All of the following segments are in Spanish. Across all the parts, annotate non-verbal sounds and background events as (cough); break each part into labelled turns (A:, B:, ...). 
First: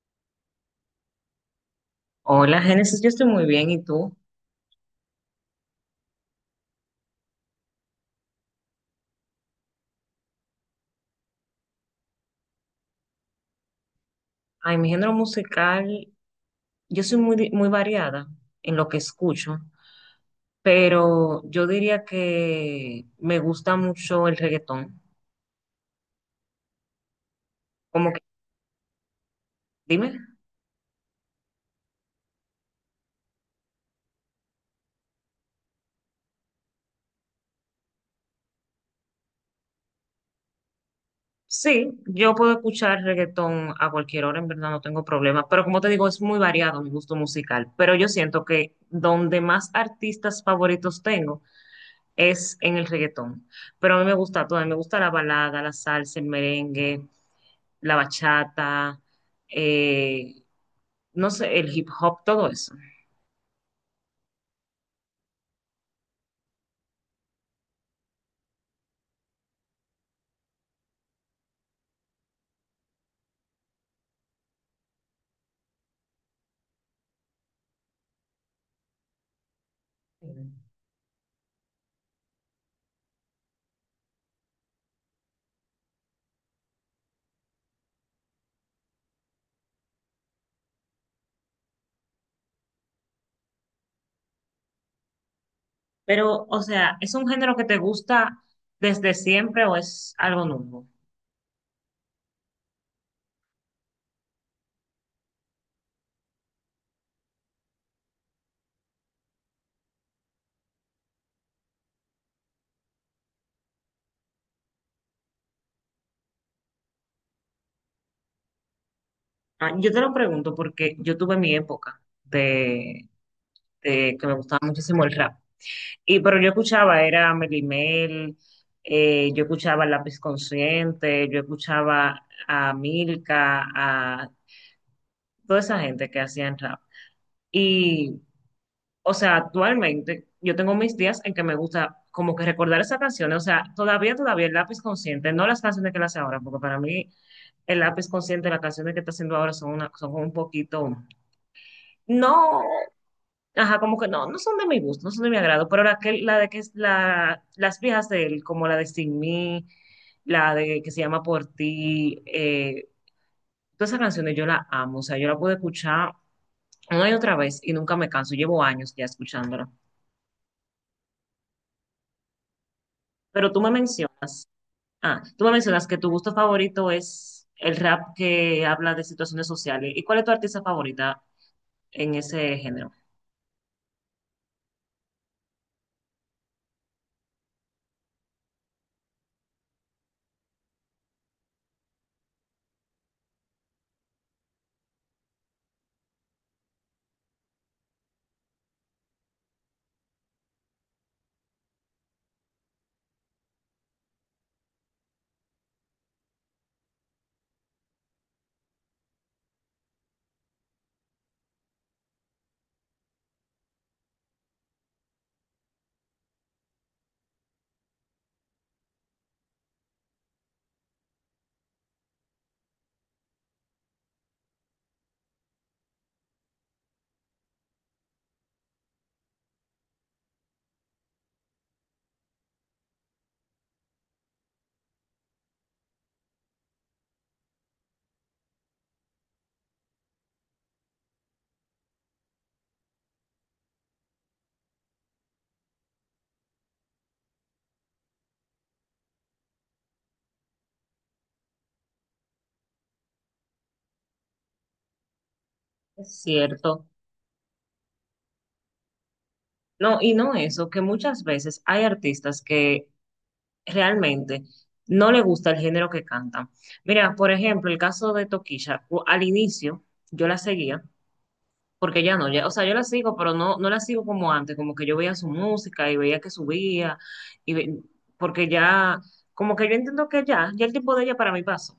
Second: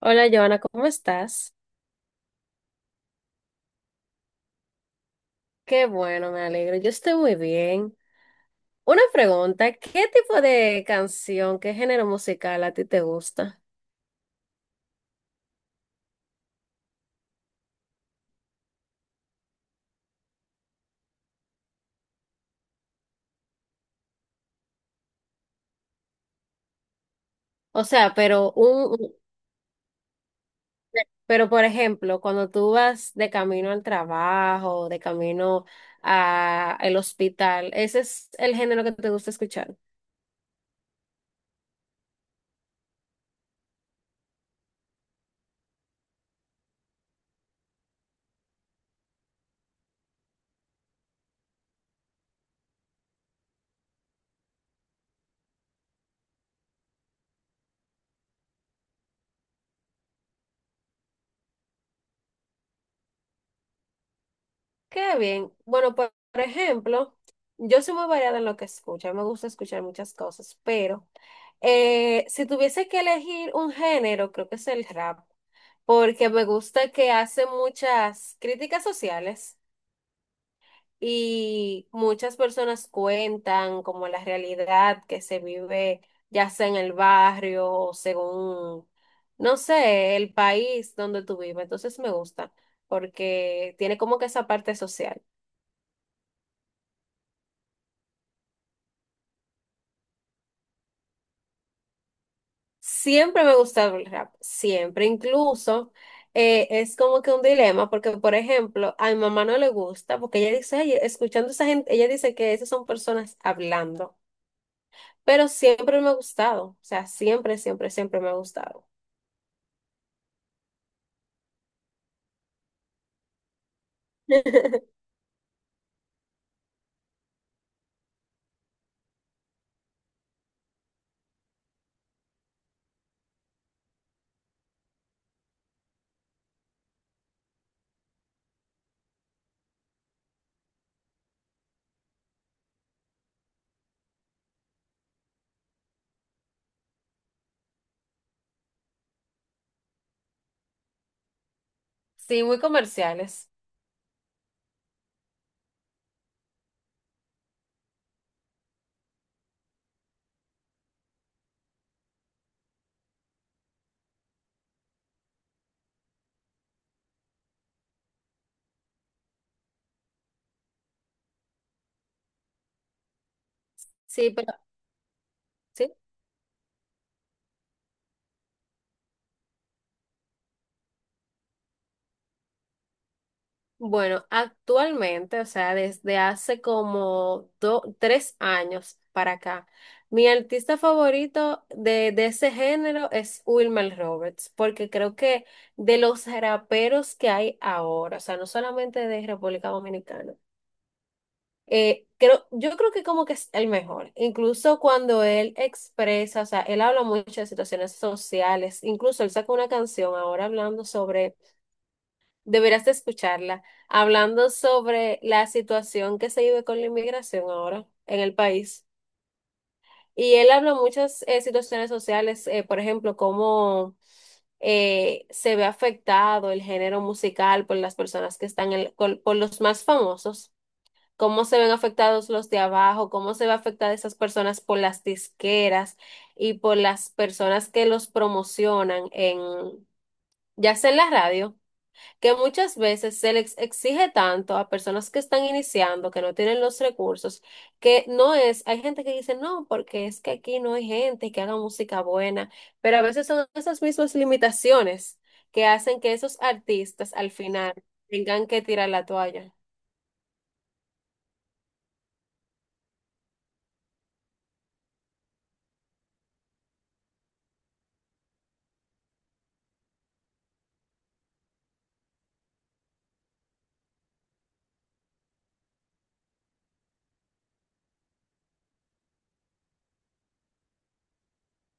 A: Hola, Joana, ¿cómo estás?
B: Hola, Génesis, yo estoy muy bien, ¿y tú?
A: Qué bueno, me alegro. Yo estoy muy bien. Una pregunta, ¿qué tipo de canción, qué género musical a ti te gusta?
B: Ay, mi género musical, yo soy muy variada en lo que escucho, pero yo diría que me gusta mucho el reggaetón.
A: O
B: Como
A: sea,
B: que,
A: pero
B: dime,
A: pero por ejemplo, cuando tú vas de camino al trabajo, de camino a el hospital, ¿ese es el género que te gusta escuchar?
B: sí, yo puedo escuchar reggaetón a cualquier hora, en verdad no tengo problema, pero como te digo, es muy variado mi gusto musical, pero yo siento que donde más artistas favoritos tengo es en el reggaetón, pero a mí me gusta todo, a mí me gusta la balada, la salsa, el merengue, la bachata, eh, no sé, el hip hop, todo eso.
A: Qué bien. Bueno, por ejemplo, yo soy muy variada en lo que escucho. A mí me gusta escuchar muchas cosas, pero si tuviese que elegir un género, creo que es el rap, porque me gusta que hace muchas críticas sociales y muchas personas cuentan como la realidad que se vive, ya sea en el barrio o según, no sé, el país donde tú vives. Entonces me gusta, porque tiene como que esa parte social.
B: Pero, o sea, ¿es un género que te gusta desde siempre o es algo nuevo?
A: Siempre me gusta el rap, siempre, incluso es como que un dilema, porque por ejemplo, a mi mamá no le gusta, porque ella dice, "Ay, escuchando esa gente, ella dice que esas son personas hablando, pero siempre me ha gustado, o sea, siempre, siempre, siempre me ha gustado.
B: Ah, yo te lo pregunto porque yo tuve mi época de que me gustaba muchísimo el rap. Pero yo escuchaba, era Melly Mel, yo escuchaba Lápiz Consciente, yo escuchaba a Milka, a toda esa gente que hacían rap. Y O sea, actualmente yo tengo mis días en que me gusta como que recordar esas canciones. O sea, todavía el lápiz consciente, no las canciones que él hace ahora, porque para mí el lápiz consciente, las canciones que está haciendo ahora son un poquito,
A: Sí, muy
B: no,
A: comerciales.
B: ajá, como que no, no son de mi gusto, no son de mi agrado, pero la, que, la de que es la, las viejas de él, como la de Sin Mí, la de que se llama Por Ti, todas esas canciones yo las amo, o sea, yo la puedo escuchar una y otra vez y nunca me canso, llevo años ya escuchándola. Pero tú me
A: Sí,
B: mencionas.
A: pero
B: Ah, tú me mencionas
A: sí.
B: que tu gusto favorito es el rap que habla de situaciones sociales. ¿Y cuál es tu artista favorita en ese género?
A: Bueno, actualmente, o sea, desde hace como tres años para acá, mi artista favorito de ese género es Wilmer Roberts, porque creo que de los raperos que hay ahora, o sea, no solamente de República Dominicana, yo creo que como que es el mejor, incluso cuando él expresa, o sea, él habla mucho de situaciones sociales, incluso él sacó una canción ahora hablando sobre Deberás de escucharla, hablando sobre la situación que se vive con la inmigración ahora en el país. Y él habla muchas situaciones sociales, por ejemplo, cómo se ve afectado el género musical por las personas que están, por los más famosos, cómo se ven afectados los de abajo, cómo se ve afectada esas personas por las disqueras y por las personas que los promocionan en, ya sea en la radio, que muchas veces se les exige tanto a personas que están iniciando, que no tienen los recursos, que no es, hay gente que dice, no, porque es que aquí no hay gente que haga música buena, pero a veces son esas mismas limitaciones que hacen que
B: Es
A: esos
B: cierto.
A: artistas al final tengan que tirar la toalla.
B: No, y no eso, que muchas veces hay artistas que realmente no le gusta el género que cantan. Mira, por ejemplo, el caso de Tokisha, al inicio yo la seguía, porque ya no, ya, o sea, yo la sigo, pero no, no la sigo como antes, como que yo veía su música y veía que subía, y ve- porque ya, como que yo entiendo que ya, ya el tiempo de ella para mí pasó.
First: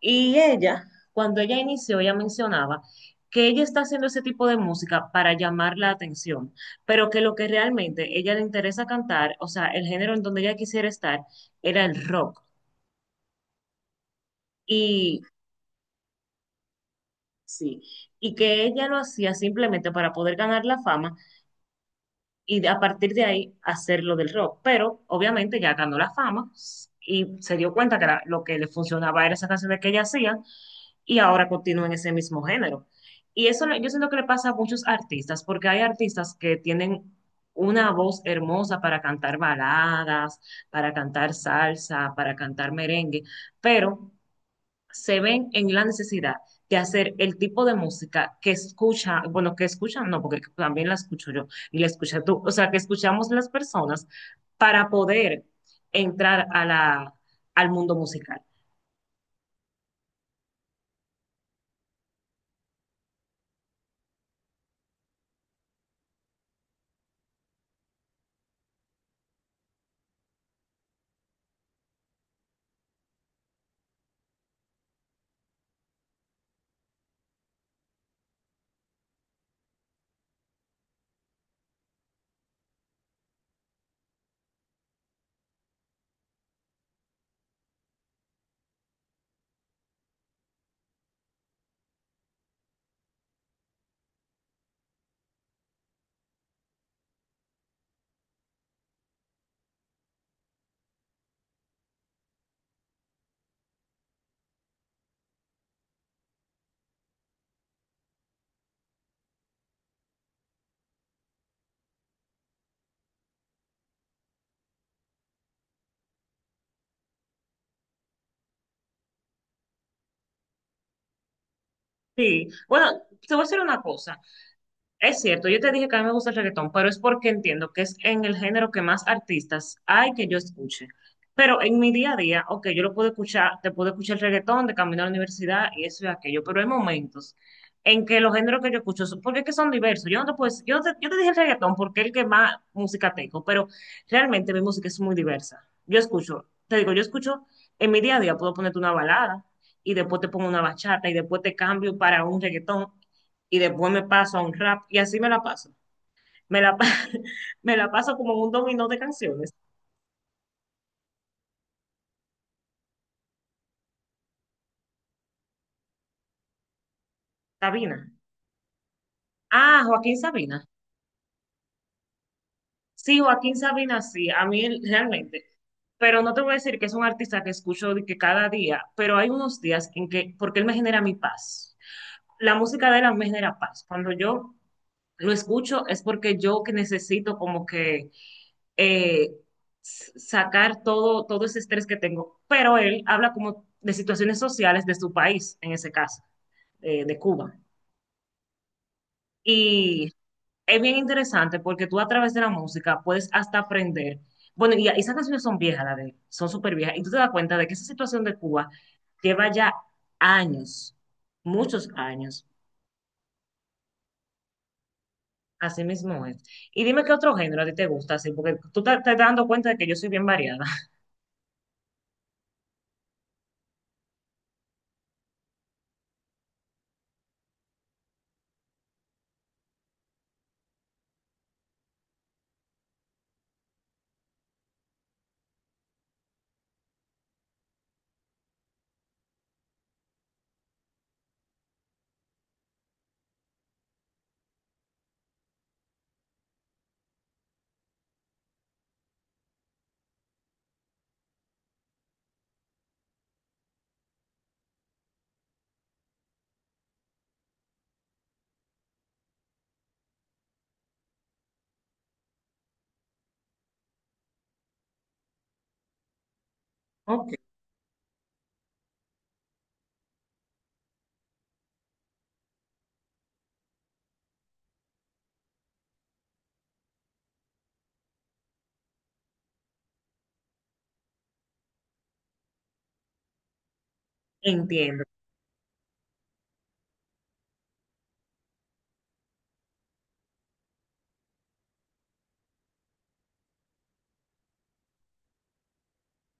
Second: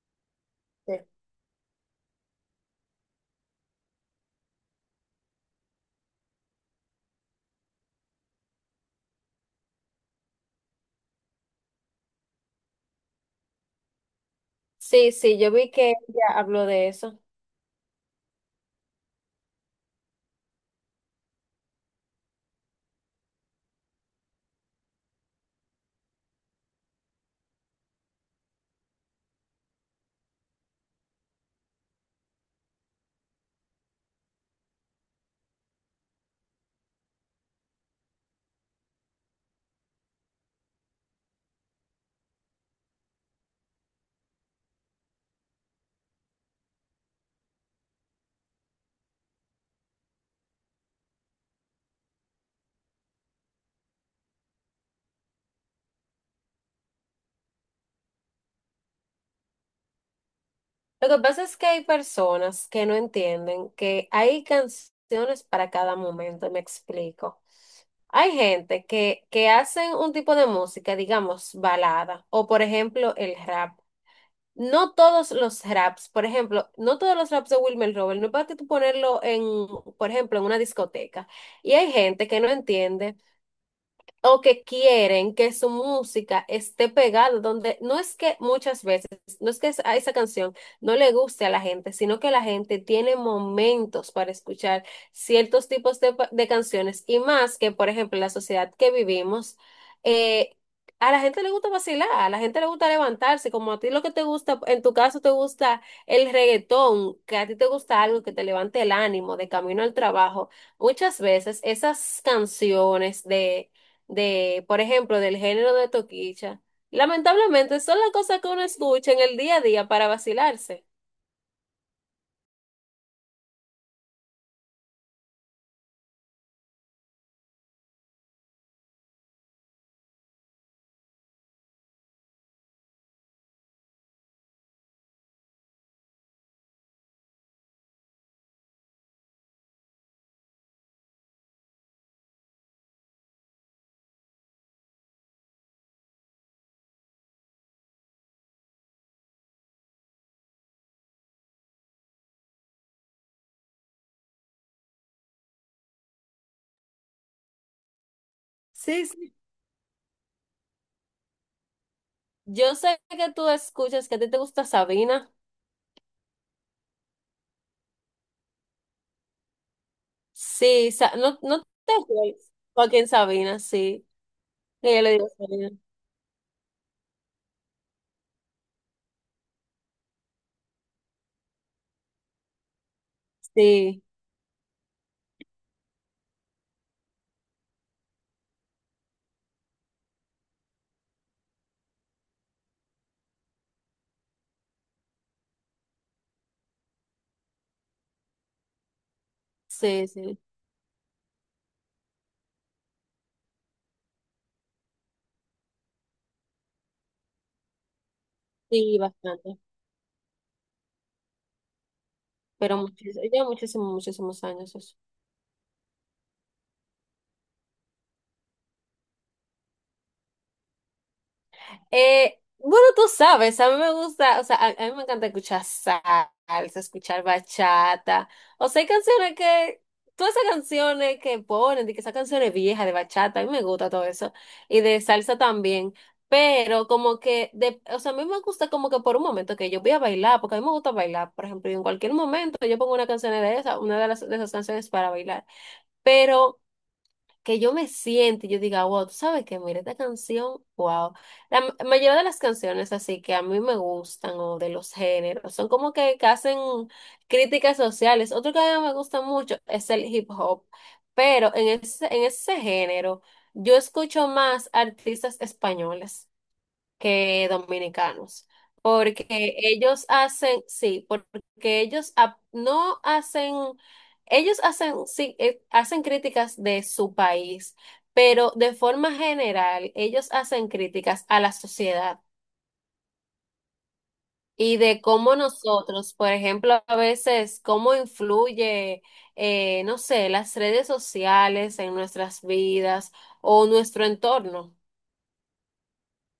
B: Y ella,
A: Sí.
B: cuando ella inició, ella mencionaba que ella está haciendo ese tipo de música para llamar la atención, pero que lo que realmente ella le interesa cantar, o sea, el género en donde ella quisiera estar, era el rock.
A: Sí,
B: Y
A: sí, yo vi que ella habló de eso.
B: sí, y que ella lo hacía simplemente para poder ganar la fama, y a partir de ahí hacer lo del rock. Pero obviamente ya ganó la fama y se dio cuenta lo que le funcionaba era esa canción que ella hacía y ahora continúa en ese mismo género. Y eso yo siento que le pasa a muchos artistas, porque hay artistas que tienen una voz hermosa para cantar baladas, para cantar salsa, para cantar merengue, pero se ven en la necesidad de hacer el tipo de música que escucha, bueno, que escuchan, no, porque también la escucho yo y la escucha tú, o sea, que escuchamos las personas para poder entrar a la, al mundo musical.
A: Lo que pasa es que hay personas que no entienden que hay canciones para cada momento, me explico. Hay gente que hacen un tipo de música, digamos, balada, o por ejemplo el rap. No todos los raps, por ejemplo, no todos los raps de Wilmer Robert, no es para que tú ponerlo en, por ejemplo, en una discoteca. Y hay gente que no entiende o que quieren que su música esté pegada donde no es que muchas veces, no es que a esa canción no le guste a la gente, sino que la gente tiene momentos para escuchar ciertos tipos de, de canciones y más que, por ejemplo, en la sociedad que vivimos, eh, a la gente le gusta vacilar, a la gente le gusta levantarse, como a ti lo que te gusta, en tu caso te gusta el reggaetón, que a ti te gusta algo que te levante el ánimo de camino al trabajo. Muchas veces esas canciones de por ejemplo, del género de toquicha. Lamentablemente son las cosas que uno escucha en el día a día para vacilarse.
B: Sí, bueno, te voy a decir una cosa. Es cierto, yo te dije que a mí me gusta el reggaetón, pero es porque entiendo que es en el género que más artistas hay que yo escuche. Pero en mi día a día, ok, yo lo puedo escuchar, te puedo escuchar el reggaetón de camino a la universidad y eso y aquello, pero hay momentos en que los géneros que yo escucho, son- porque es que son diversos. Yo no te puedo decir- yo no te, yo te dije el reggaetón porque es el que más música tengo, pero realmente mi música es muy diversa. Yo escucho, te digo, yo escucho, en mi día a día puedo ponerte una balada y después te pongo una bachata y después te cambio para un reggaetón y después me paso a un rap y así me la paso. Me la, pa- (laughs) me la paso como un dominó de
A: Sí, sí.
B: canciones.
A: Yo sé que tú escuchas que a ti te gusta Sabina.
B: Sabina. Ah, Joaquín Sabina.
A: Sí, no, no te juegues. Joaquín
B: Sí, Joaquín
A: Sabina,
B: Sabina,
A: sí.
B: sí, a mí
A: Y yo le digo
B: realmente.
A: Sabina.
B: Pero no te voy a decir que es un artista que escucho de que cada día, pero hay unos días en que, porque él me genera mi paz. La música de él a mí me genera paz.
A: Sí,
B: Cuando yo lo escucho es porque yo que necesito como que eh, sacar todo, todo ese estrés que tengo. Pero él habla como de situaciones sociales de su país, en ese caso, de Cuba.
A: sí,
B: Y
A: sí.
B: es bien interesante porque tú a través de la música puedes hasta aprender. Bueno, y esas canciones son viejas, la de él, son súper viejas. Y tú te das cuenta de que esa situación de Cuba
A: Sí,
B: lleva
A: bastante.
B: ya años, muchos años.
A: Pero muchísimo, ya muchísimos, muchísimos años eso.
B: Así mismo es. Y dime qué otro género a ti te gusta, así, porque tú te, te estás dando cuenta de que yo soy bien variada. (laughs)
A: Bueno, tú sabes, a mí me gusta, o sea, a mí me encanta escuchar salsa, escuchar bachata. O sea, hay canciones que, todas esas canciones que ponen, de que esas canciones viejas de bachata, a mí me gusta todo eso. Y de salsa también. Pero como que, de, o sea, a mí me gusta como que por un momento que yo voy a bailar, porque a mí me gusta bailar, por ejemplo, y en cualquier momento yo pongo una canción de esa, una de las, de esas canciones para bailar. Pero que yo me siente y yo diga, wow, tú sabes que mira esta canción, wow. La mayoría de las canciones así que a mí me gustan o de los géneros son como que hacen críticas sociales. Otro que a mí me gusta mucho es el hip hop, pero en ese género yo escucho más artistas españoles
B: Ok,
A: que dominicanos, porque ellos hacen, sí, porque ellos ap- no hacen, ellos hacen, sí, hacen críticas de su país, pero de forma general, ellos hacen críticas a la sociedad y de
B: entiendo.
A: cómo nosotros, por ejemplo, a veces, cómo influye, no sé, las redes sociales en nuestras vidas o nuestro entorno.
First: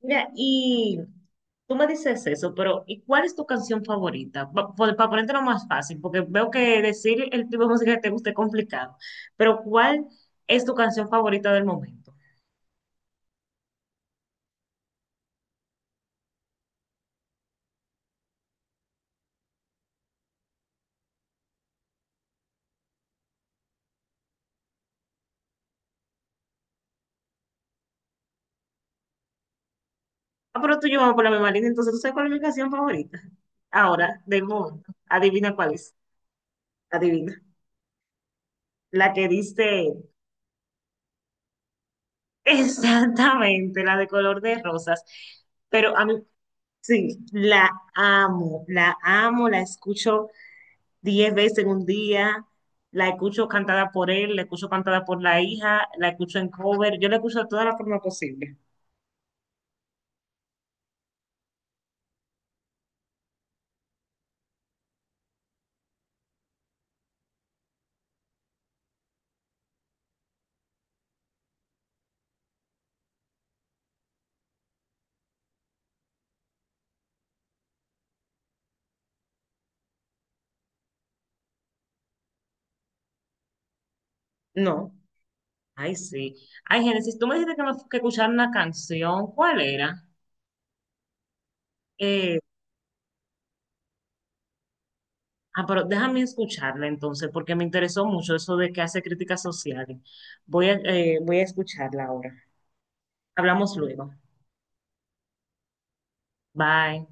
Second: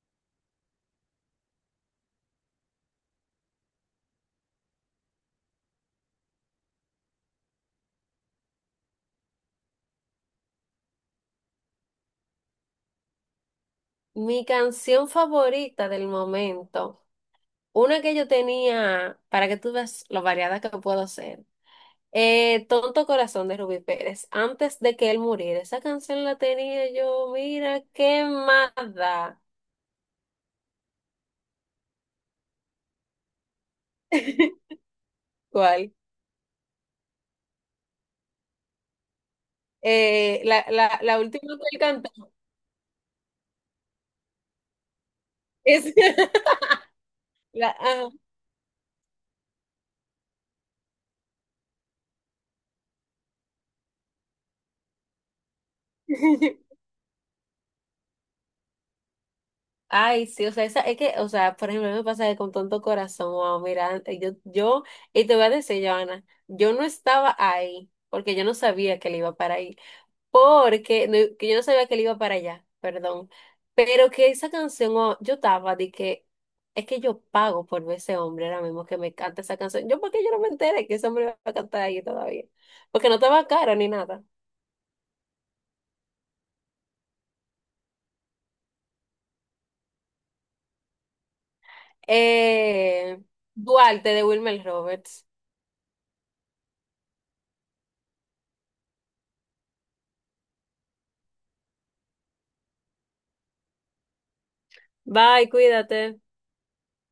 B: Mira, y tú me dices eso, pero ¿y cuál es tu canción favorita? Para ponértelo más fácil, porque veo que decir el tipo de música que te gusta es complicado, pero ¿cuál es tu canción favorita del momento?
A: Mi canción favorita del momento. Una que yo tenía, para que tú veas lo variada que puedo ser. Tonto Corazón de Rubí Pérez. Antes de que él muriera, esa canción la tenía yo, mira, quemada.
B: Ah, pero tú y yo vamos por la misma línea, entonces tú sabes cuál es mi canción favorita. Ahora, del
A: (laughs)
B: momento, adivina cuál
A: ¿Cuál?
B: es, adivina. La que dice
A: La última que él cantó
B: exactamente, la de color de rosas,
A: es
B: pero a mí
A: (laughs)
B: sí, la
A: la, ah.
B: amo, la amo, la escucho 10 veces en un día, la escucho cantada por él, la escucho cantada por la hija, la escucho en
A: (laughs)
B: cover, yo la escucho de toda la forma posible.
A: Ay, sí, o sea, esa, es que, o sea, por ejemplo, a mí me pasa que con Tonto Corazón, wow, mira, yo, y te voy a decir, Joana, yo no estaba ahí, porque yo no sabía que él iba para ahí. Porque no- Que yo no sabía que él iba para allá, perdón. Pero que esa canción, oh, yo estaba de que es que yo pago por ver ese hombre ahora mismo que me canta esa canción. Yo, ¿porque yo no me enteré que ese hombre iba a cantar ahí todavía? Porque no estaba caro ni nada.
B: No, ay sí. Ay, Génesis, tú me dijiste que, que escuchar una canción, ¿cuál era? Eh,
A: Eh, Duarte de Wilmer Roberts.
B: ah, pero déjame escucharla entonces, porque me interesó mucho eso de que hace críticas sociales. Voy a escucharla ahora. Hablamos luego.
A: Bye, cuídate.
B: Bye.